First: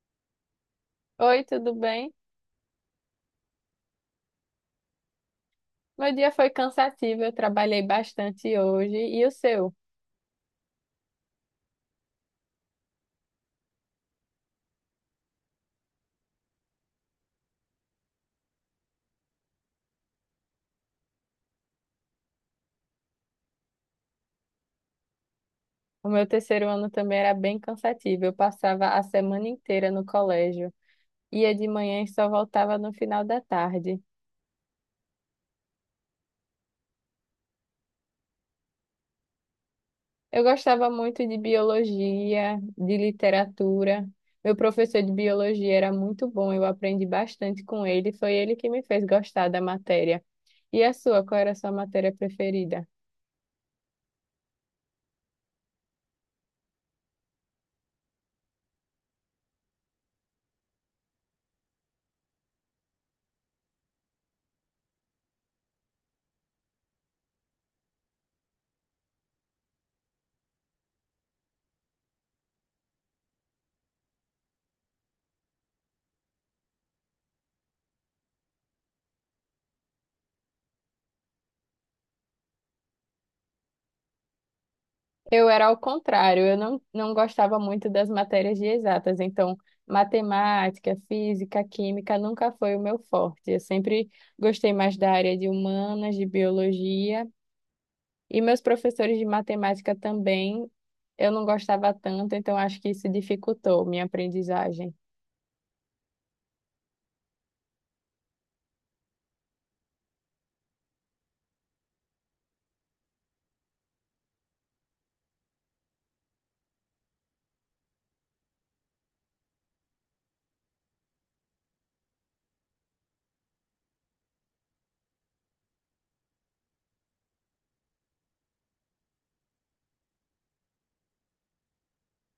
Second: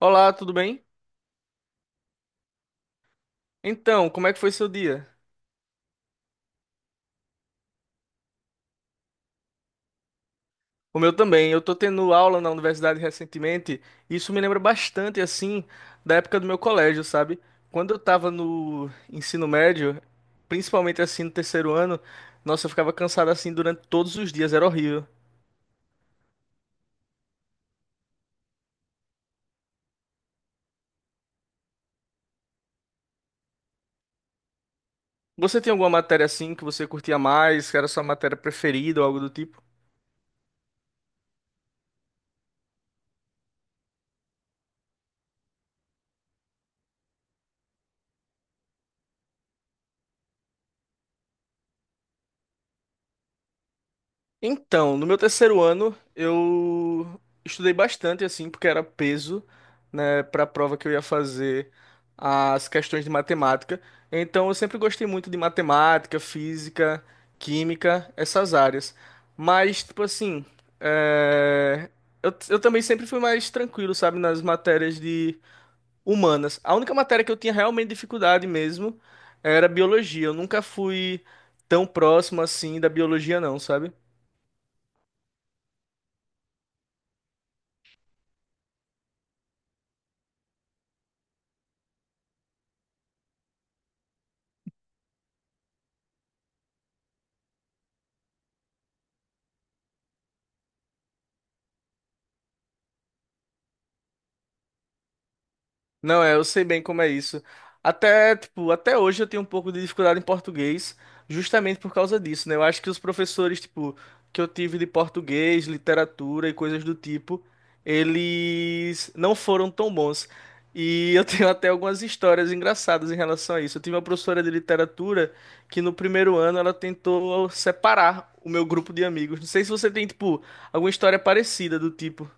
Olá, tudo bem? Oi, tudo bem? Então, como é que foi seu dia? Meu dia foi cansativo, eu trabalhei bastante hoje. E o seu? O meu também. Eu tô tendo aula na universidade recentemente e isso me lembra bastante, assim, da época do meu colégio, sabe? Quando eu tava no ensino médio, principalmente assim no terceiro ano, nossa, eu ficava cansado assim durante todos os dias, era horrível. O meu terceiro ano também era bem cansativo. Eu passava a semana inteira no colégio, ia de manhã e só voltava no final da tarde. Você tem alguma matéria assim que você curtia mais, que era sua matéria preferida ou algo do tipo? Eu gostava muito de biologia, de literatura. Meu professor de biologia era muito bom, eu aprendi bastante com ele. Foi ele que me fez gostar da matéria. E a sua? Qual era a sua matéria preferida? Então, no meu terceiro ano, eu estudei bastante, assim, porque era peso, né, para a prova que eu ia fazer as questões de matemática. Então, eu sempre gostei muito de matemática, física, química, essas áreas. Mas, tipo assim, é, eu também sempre fui mais tranquilo, sabe, nas matérias de humanas. A única matéria que eu tinha realmente dificuldade mesmo era biologia. Eu nunca fui tão próximo assim da biologia, não, sabe? Eu era ao contrário, eu não gostava muito das matérias de exatas, então matemática, física, química nunca foi o meu forte. Eu sempre gostei mais da área de humanas, de biologia, e meus professores de matemática também eu não gostava tanto, então acho que isso dificultou minha aprendizagem. Não, é, eu sei bem como é isso. Até, tipo, até hoje eu tenho um pouco de dificuldade em português, justamente por causa disso, né? Eu acho que os professores, tipo, que eu tive de português, literatura e coisas do tipo, eles não foram tão bons. E eu tenho até algumas histórias engraçadas em relação a isso. Eu tive uma professora de literatura que no primeiro ano ela tentou separar o meu grupo de amigos. Não sei se você tem, tipo, alguma história parecida do tipo.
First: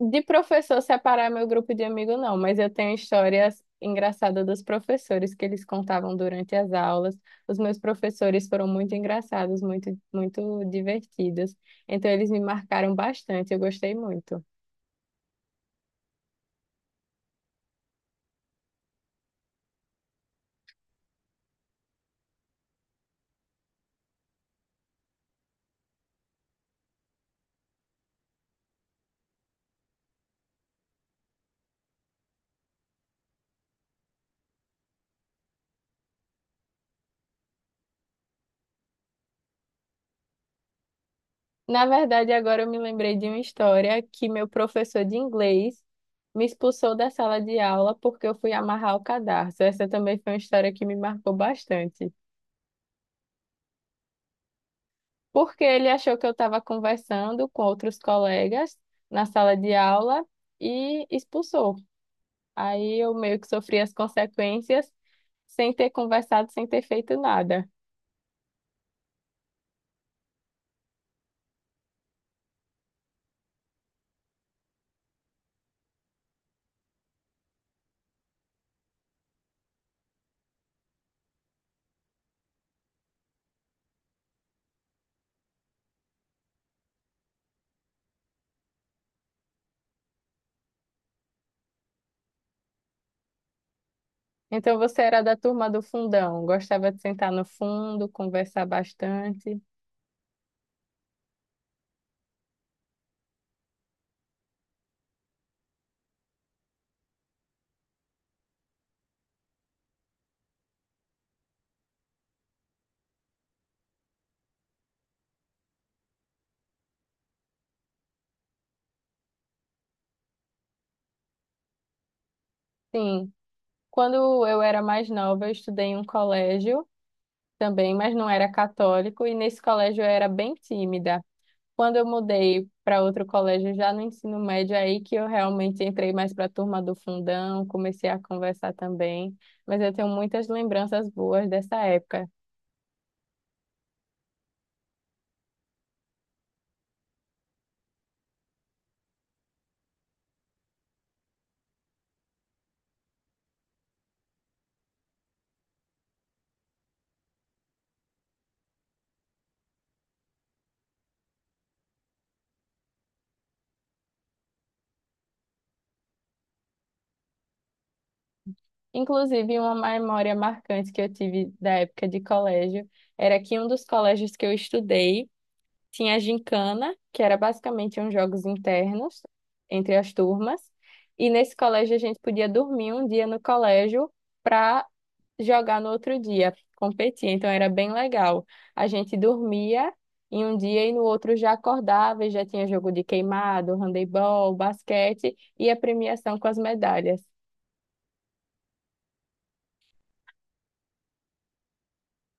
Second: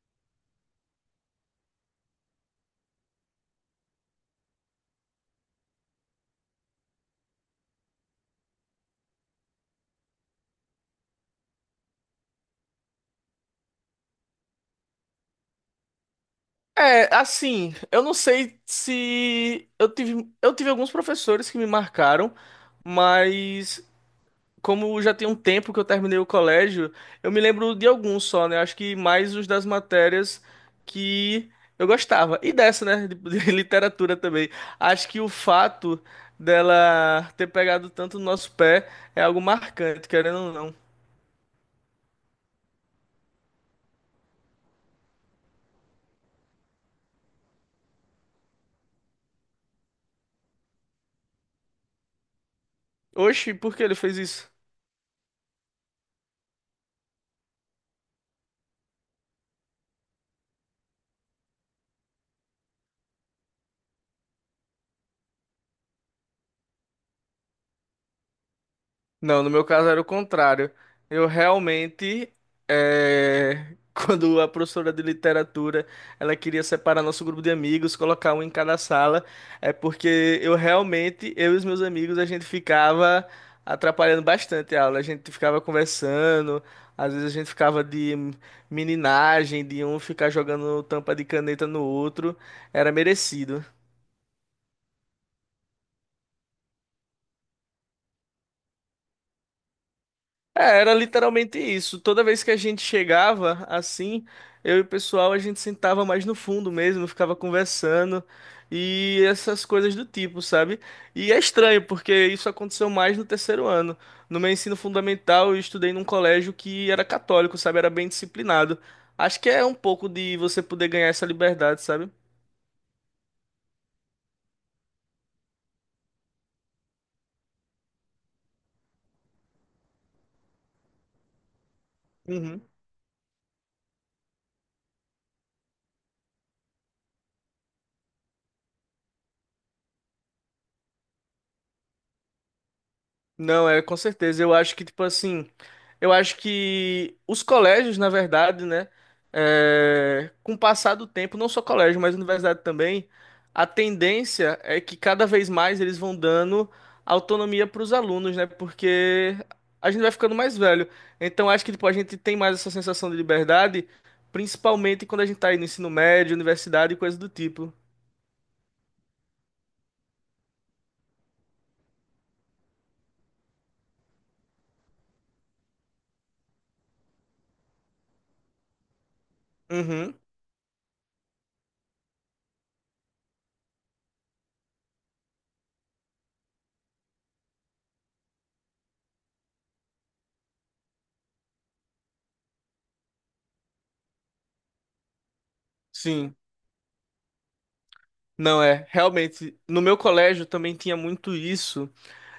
De professor separar meu grupo de amigo, não, mas eu tenho histórias engraçadas dos professores que eles contavam durante as aulas. Os meus professores foram muito engraçados, muito, muito divertidos. Então, eles me marcaram bastante, eu gostei muito. É, assim, eu não sei se eu tive, eu tive alguns professores que me marcaram, mas como já tem um tempo que eu terminei o colégio, eu me lembro de alguns só, né? Acho que mais os das matérias que eu gostava. E dessa, né? De literatura também. Acho que o fato dela ter pegado tanto no nosso pé é algo marcante, querendo ou não. Na verdade, agora eu me lembrei de uma história que meu professor de inglês me expulsou da sala de aula porque eu fui amarrar o cadarço. Essa também foi uma história que me marcou bastante. Oxi, por que ele fez isso? Porque ele achou que eu estava conversando com outros colegas na sala de aula e expulsou. Aí eu meio que sofri as consequências sem ter conversado, sem ter feito nada. Não, no meu caso era o contrário. Eu realmente, quando a professora de literatura, ela queria separar nosso grupo de amigos, colocar um em cada sala, é porque eu realmente, eu e os meus amigos, a gente ficava atrapalhando bastante a aula. A gente ficava conversando, às vezes a gente ficava de meninagem, de um ficar jogando tampa de caneta no outro. Era merecido. Então você era da turma do fundão, gostava de sentar no fundo, conversar bastante. É, era literalmente isso. Toda vez que a gente chegava assim, eu e o pessoal a gente sentava mais no fundo mesmo, ficava conversando e essas coisas do tipo, sabe? E é estranho porque isso aconteceu mais no terceiro ano. No meu ensino fundamental, eu estudei num colégio que era católico, sabe? Era bem disciplinado. Acho que é um pouco de você poder ganhar essa liberdade, sabe? Sim, quando eu era mais nova, eu estudei em um colégio também, mas não era católico, e nesse colégio eu era bem tímida. Quando eu Uhum. mudei para outro colégio, já no ensino médio, é aí que eu realmente entrei mais para a turma do fundão, comecei a conversar também. Mas eu tenho muitas lembranças boas dessa época. Não, é com certeza. Eu acho que, tipo assim, eu acho que os colégios, na verdade, né, é, com o passar do tempo, não só colégio, mas universidade também, a tendência é que cada vez mais eles vão dando autonomia para os alunos, né, porque a gente vai ficando mais velho. Então, acho que, tipo, a gente tem mais essa sensação de liberdade, principalmente quando a gente tá aí no ensino médio, universidade e coisa do tipo. Inclusive, uma memória marcante que eu tive da época de colégio era que um dos colégios que eu estudei, tinha a gincana, que era basicamente uns jogos internos entre as Uhum, turmas. E nesse colégio a gente podia dormir um dia no colégio para jogar no outro dia, competir. Então era bem legal. A gente dormia em um dia e no outro já acordava e já tinha jogo de queimado, handebol, basquete e a sim. premiação com as medalhas. Não é, realmente, no meu colégio também tinha muito isso.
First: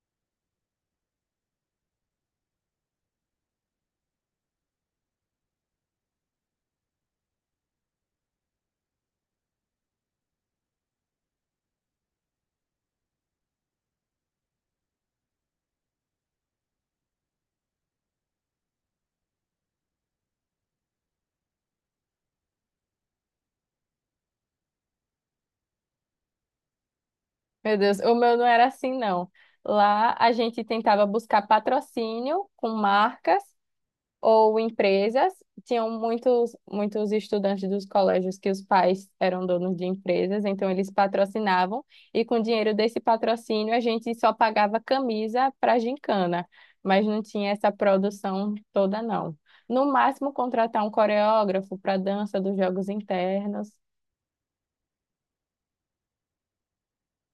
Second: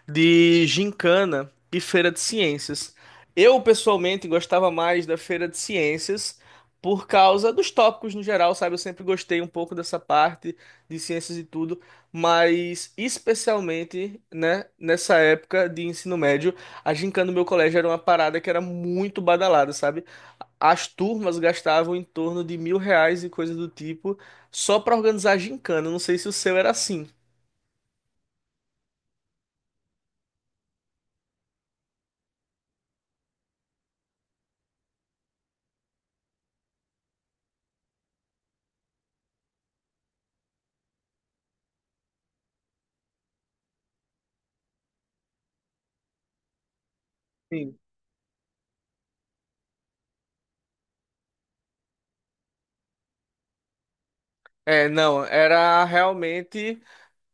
De gincana e feira de ciências. Eu, pessoalmente, gostava mais da feira de ciências por causa dos tópicos no geral, sabe? Eu sempre gostei um pouco dessa parte de ciências e tudo, mas especialmente, né, nessa época de ensino médio, a gincana do meu colégio era uma parada que era muito badalada, sabe? As turmas gastavam em torno de 1.000 reais e coisa do tipo só para organizar a gincana. Eu não sei se o seu era assim. Meu Deus, o meu não era assim, não. Lá a gente tentava buscar patrocínio com marcas ou empresas. Tinham muitos, muitos estudantes dos colégios que os pais eram donos de empresas, então eles patrocinavam, e com o dinheiro desse patrocínio a gente só pagava camisa para gincana, mas não tinha essa produção toda, não. No máximo, contratar um coreógrafo para dança dos jogos internos. É, não, era realmente.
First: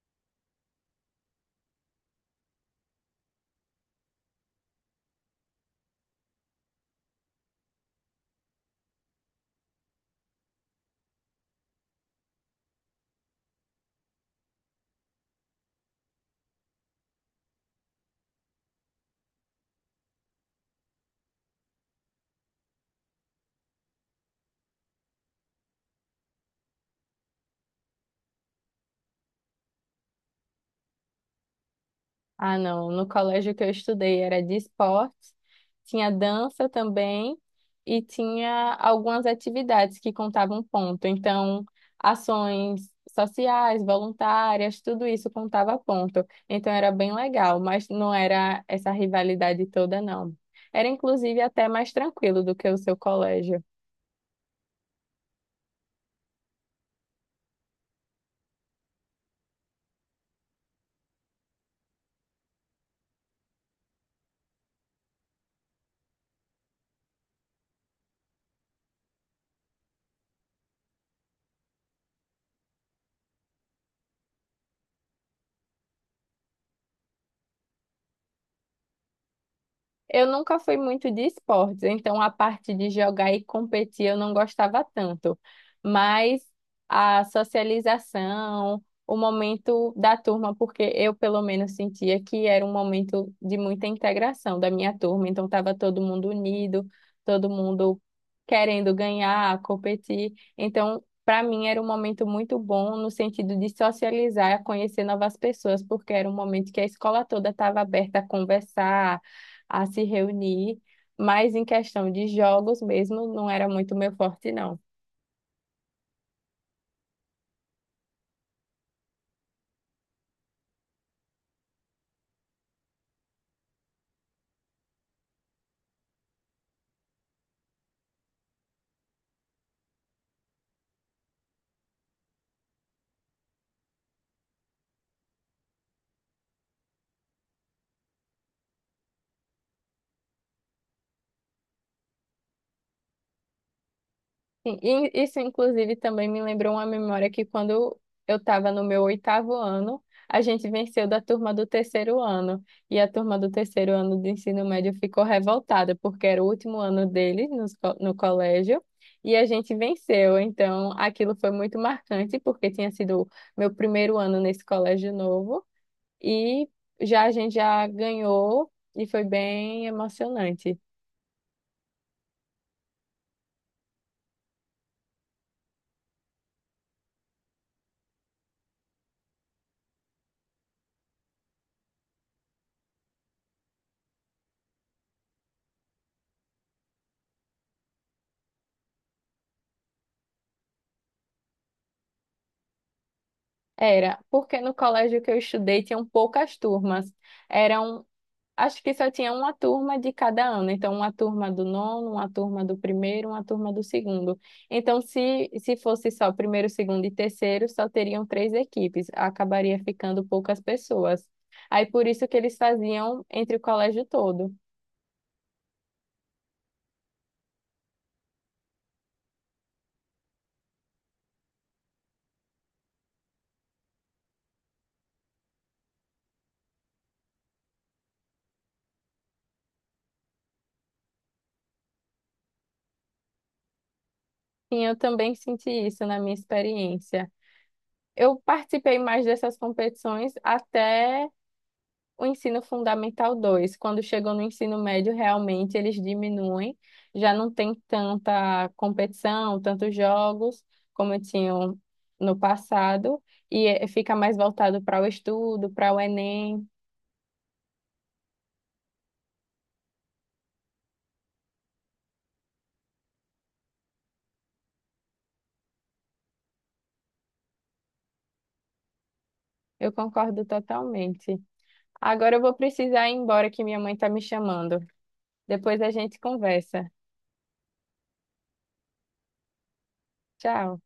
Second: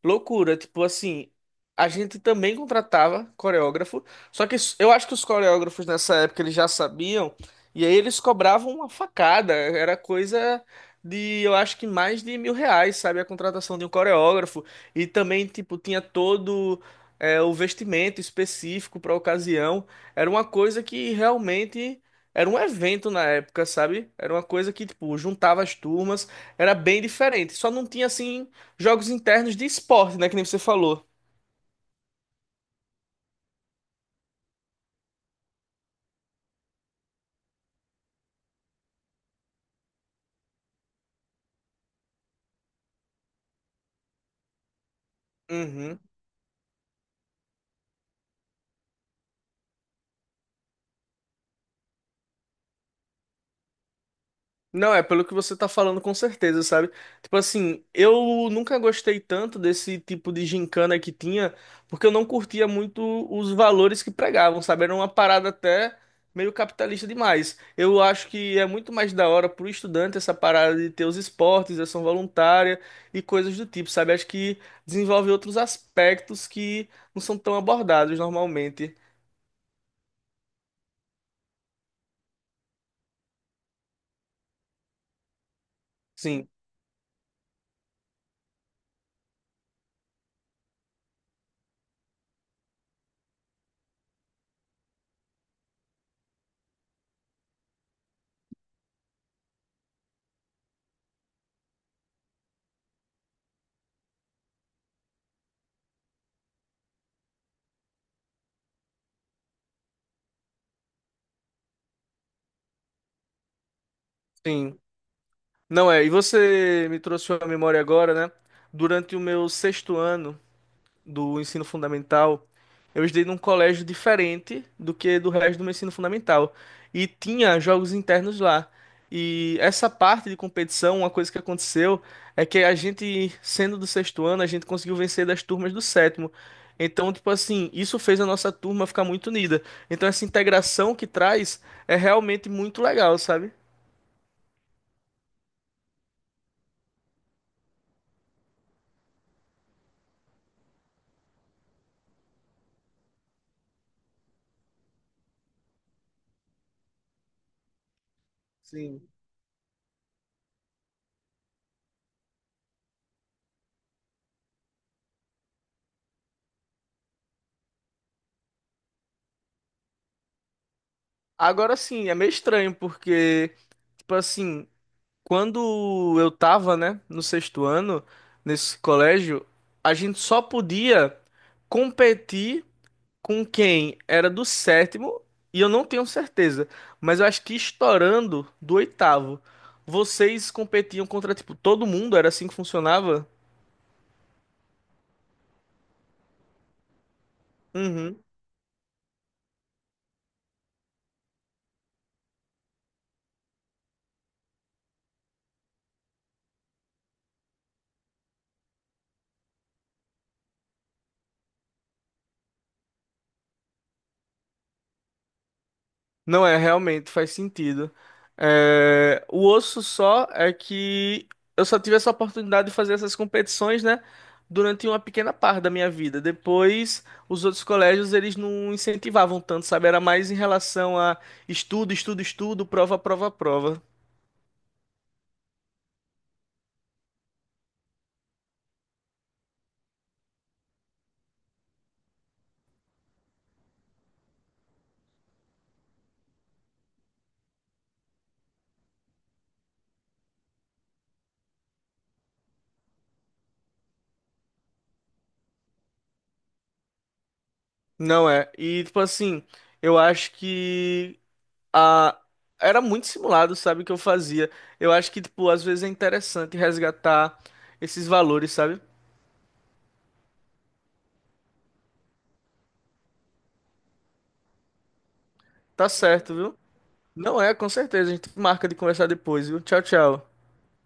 Loucura, tipo assim, a gente também contratava coreógrafo, eu acho que os coreógrafos nessa época eles já sabiam, e aí eles cobravam uma facada, era coisa de, eu acho que mais de 1.000 reais, sabe, a contratação de um coreógrafo, e também, tipo, tinha todo o vestimento específico para ocasião, era uma coisa que realmente era um evento na época, sabe, era uma coisa que, tipo, juntava as turmas, era bem diferente, só não tinha assim. Jogos internos de esporte, né? Que nem você falou. Ah, não. No colégio que eu estudei era de esportes, tinha dança também e tinha algumas atividades que contavam ponto. Então, ações sociais, voluntárias, tudo isso contava Uhum. ponto. Então era bem legal, mas não era essa rivalidade toda, não. Era inclusive até mais tranquilo do que o seu colégio. Não, é pelo que você tá falando com certeza, sabe? Tipo assim, eu nunca gostei tanto desse tipo de gincana que tinha, porque eu não curtia muito os valores que pregavam, sabe? Era uma parada até meio capitalista demais. Eu acho que é muito mais da hora pro estudante essa parada de ter os esportes, ação voluntária e coisas do tipo, sabe? Acho que desenvolve outros aspectos que não são tão abordados normalmente. Eu nunca fui muito de esportes, então a parte de jogar e competir eu não gostava tanto. Mas Sim, a socialização, o momento da turma, porque eu pelo menos sentia que era um momento de muita integração da minha turma, então estava todo mundo unido, todo mundo querendo ganhar, competir. Então, para mim era um momento muito bom no sentido de socializar, conhecer novas pessoas, porque era um momento que a escola toda estava aberta a conversar, a se reunir, mas em questão de jogos mesmo, não era muito meu forte, não. sim. Não é, e você me trouxe uma memória agora, né? Durante o meu sexto ano do ensino fundamental, eu estudei num colégio diferente do que do resto do meu ensino fundamental. E tinha jogos internos lá. E essa parte de competição, uma coisa que aconteceu é que a gente, sendo do sexto ano, a gente conseguiu vencer das turmas do sétimo. Então, tipo assim, isso fez a nossa turma ficar muito unida. Então, essa integração que traz é realmente muito legal, sabe? Sim, e isso, inclusive, também me lembrou uma memória que quando eu estava no meu oitavo ano, a gente venceu da turma do terceiro ano. E a turma do terceiro ano do ensino médio ficou revoltada, porque era o último ano deles nos no colégio. Sim. E a gente venceu, então aquilo foi muito marcante, porque tinha sido meu primeiro ano nesse colégio novo. E já a gente já ganhou e foi bem emocionante. Agora sim, é meio estranho, porque, tipo assim, quando eu tava, né, no sexto ano, nesse colégio, a gente só podia competir com quem era do sétimo, e eu não tenho certeza, mas eu acho que estourando do oitavo. Vocês competiam contra, tipo, todo mundo? Era assim que funcionava? Era, porque no colégio que eu estudei tinham poucas turmas. Eram, Uhum. acho que só tinha uma turma de cada ano. Então, uma turma do nono, uma turma do primeiro, uma turma do segundo. Então, se fosse só primeiro, segundo e terceiro, só teriam três equipes. Acabaria ficando poucas pessoas. Aí, por isso que eles faziam entre o colégio todo. Não é, realmente faz sentido. É, o osso só é que eu só tive essa oportunidade de fazer essas competições, né? Durante uma pequena parte da minha vida. Depois, os outros colégios, eles não incentivavam tanto, sabe? Era mais em relação a estudo, estudo, estudo, prova, prova, prova. E eu também senti isso na minha experiência. Eu participei mais dessas competições até o ensino fundamental 2. Quando chegou no ensino médio, realmente eles diminuem, já não tem tanta competição, tantos jogos como tinham no passado, e fica mais voltado para o estudo, para o Enem. Não é. E, tipo assim, eu acho que a... era muito simulado, sabe, o que eu fazia. Eu acho que, tipo, às vezes é interessante resgatar esses valores, sabe? Eu concordo totalmente. Agora eu vou precisar ir embora que minha mãe está me chamando. Depois Tá a gente certo, viu? conversa. Não é, com certeza. A gente marca de conversar depois, viu? Tchau, tchau. Tchau.